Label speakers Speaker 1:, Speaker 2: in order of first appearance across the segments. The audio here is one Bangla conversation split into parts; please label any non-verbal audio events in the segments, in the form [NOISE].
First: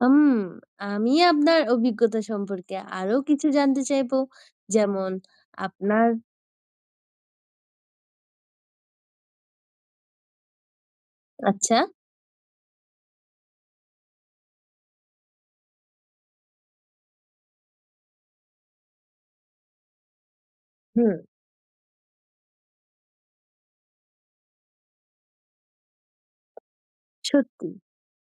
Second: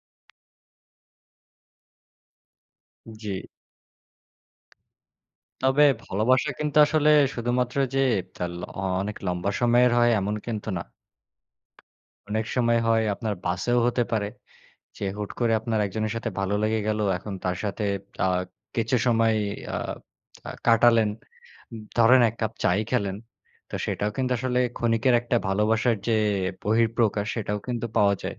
Speaker 1: হুম, আমি আপনার অভিজ্ঞতা সম্পর্কে আরো কিছু
Speaker 2: জি।
Speaker 1: জানতে চাইব যেমন
Speaker 2: তবে
Speaker 1: আপনার
Speaker 2: ভালোবাসা কিন্তু আসলে শুধুমাত্র যে তাল আ অনেক লম্বা সময়ের হয় এমন কিন্তু না।
Speaker 1: আচ্ছা।
Speaker 2: অনেক সময় হয় আপনার বাসেও হতে পারে। যে হুট করে আপনার একজনের সাথে ভালো লেগে গেল এখন তার সাথে আ কিছু সময় আ আ কাটালেন।
Speaker 1: হুম।
Speaker 2: ধরেন এক কাপ চায়ই খেলেন। তো সেটাও কিন্তু আসলে ক্ষণিকের একটা ভালোবাসার যে বহিঃপ্রকাশ সেটাও
Speaker 1: সত্যি।
Speaker 2: কিন্তু পাওয়া যায়।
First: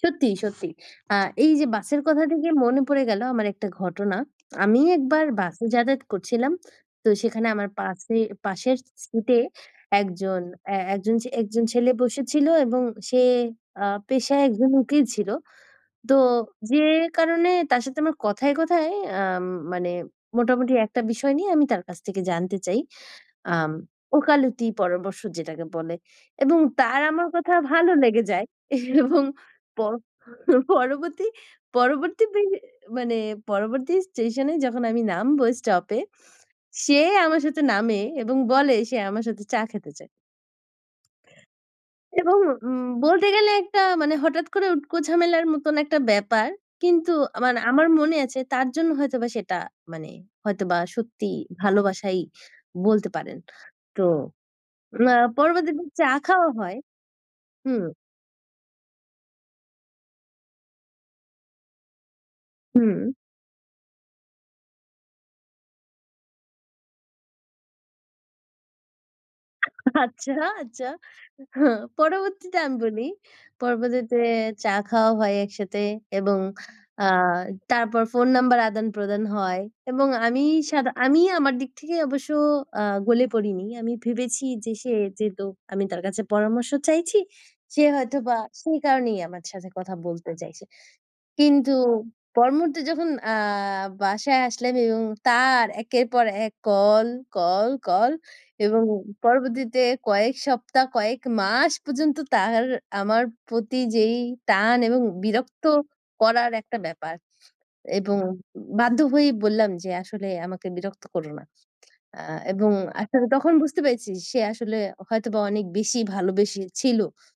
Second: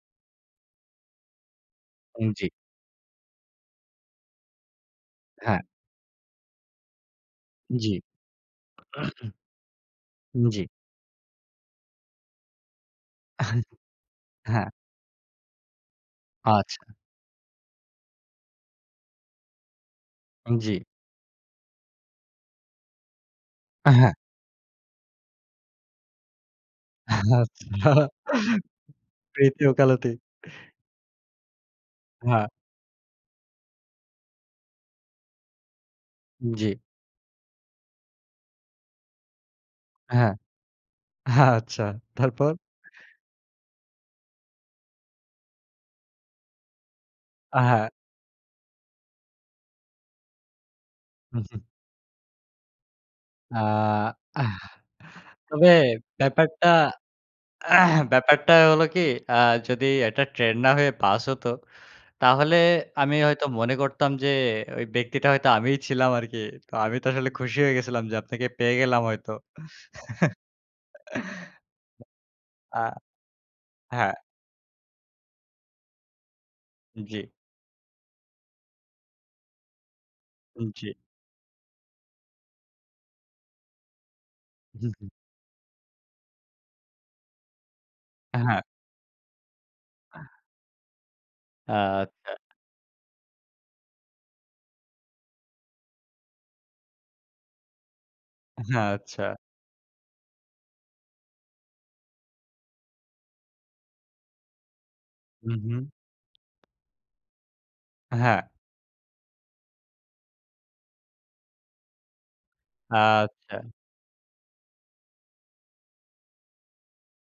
Speaker 1: সত্যি, সত্যি। আ এই যে বাসের কথা
Speaker 2: জি।
Speaker 1: থেকে মনে পড়ে গেল আমার একটা ঘটনা। আমি একবার
Speaker 2: হ্যাঁ।
Speaker 1: বাসে যাতায়াত করছিলাম। তো সেখানে আমার
Speaker 2: জি।
Speaker 1: পাশে পাশের সিটে একজন
Speaker 2: [COUGHS] জি।
Speaker 1: এ একজন, একজন ছেলে বসেছিল এবং সে
Speaker 2: [CHUCKLES]
Speaker 1: আ পেশায়
Speaker 2: হ্যাঁ।
Speaker 1: একজন উকিল ছিল। তো যে
Speaker 2: আচ্ছা।
Speaker 1: কারণে তার সাথে আমার কথায়, কথায় আম মানে মোটামুটি
Speaker 2: জি।
Speaker 1: একটা বিষয় নিয়ে আমি তার কাছ থেকে জানতে চাই। আম
Speaker 2: হ্যাঁ।
Speaker 1: ওকালতি পরামর্শ যেটাকে বলে এবং তার আমার কথা
Speaker 2: আচ্ছা,
Speaker 1: ভালো লেগে যায়। এবং
Speaker 2: প্রীতি
Speaker 1: প
Speaker 2: ওকালতি।
Speaker 1: পরবর্তী
Speaker 2: হ্যাঁ।
Speaker 1: দিকে মানে পরবর্তী স্টেশন এ যখন আমি নামবো স্টপে
Speaker 2: জি।
Speaker 1: সে আমার সাথে নামে এবং বলে সে আমার সাথে চা খেতে চায়।
Speaker 2: হ্যাঁ। আচ্ছা
Speaker 1: এবং
Speaker 2: তারপর?
Speaker 1: বলতে গেলে একটা মানে হঠাৎ করে উটকো ঝামেলার মতন একটা ব্যাপার। কিন্তু আ মানে আমার
Speaker 2: হ্যাঁ।
Speaker 1: মনে আছে তার জন্য হয়তোবা সেটা মানে হয়তোবা সত্যি
Speaker 2: [CHUCKLES]
Speaker 1: ভালোবাসাই বলতে পারেন।
Speaker 2: আ
Speaker 1: তো আ
Speaker 2: তবে
Speaker 1: পরবর্তীতে চা খাওয়া
Speaker 2: ব্যাপারটা,
Speaker 1: হয় হুম।
Speaker 2: [CLEARS THROAT] ব্যাপারটা হলো কি আ যদি একটা ট্রেন না হয়ে বাস হত তাহলে
Speaker 1: হুম।
Speaker 2: আমি হয়তো মনে করতাম যে ওই ব্যক্তিটা হয়তো আমিই ছিলাম আরকি। তো আমি তো আসলে খুশি হয়ে গেছিলাম যে আপনাকে পেয়ে গেলাম হয়তো।
Speaker 1: [CHUCKLES] আচ্ছা,
Speaker 2: [CHUCKLES]
Speaker 1: আচ্ছা। পরবর্তীতে আমি
Speaker 2: আ
Speaker 1: বলি
Speaker 2: হ্যাঁ।
Speaker 1: পরবর্তীতে চা খাওয়া হয় একসাথে এবং আ
Speaker 2: জি।
Speaker 1: তারপর ফোন নাম্বার আদান-প্রদান হয়। এবং আমি সাদা
Speaker 2: জি।
Speaker 1: আমি আমার দিক থেকে অবশ্য আ গলে পড়িনি। আমি ভেবেছি যে সে
Speaker 2: [CHUCKLES]
Speaker 1: যেহেতু আমি তার কাছে পরামর্শ চাইছি সে হয়তোবা
Speaker 2: হ্যাঁ।
Speaker 1: সেই কারণেই আমার সাথে কথা বলতে চাইছে। কিন্তু
Speaker 2: আচ্ছা।
Speaker 1: পরমুহূর্তে যখন আ বাসায় আসলাম এবং তার একের পর এক কল, কল, কল এবং
Speaker 2: আচ্ছা।
Speaker 1: পরবর্তীতে কয়েক সপ্তাহ কয়েক মাস পর্যন্ত তার আমার প্রতি যেই টান এবং
Speaker 2: হুম,
Speaker 1: বিরক্ত
Speaker 2: হুম।
Speaker 1: করার একটা ব্যাপার। এবং
Speaker 2: হ্যাঁ।
Speaker 1: বাধ্য হয়েই বললাম যে আসলে আমাকে বিরক্ত করো না। আ এবং তখন
Speaker 2: আচ্ছা।
Speaker 1: বুঝতে পেরেছি সে আসলে হয়তোবা অনেক বেশি ভালোবেসে ছিল।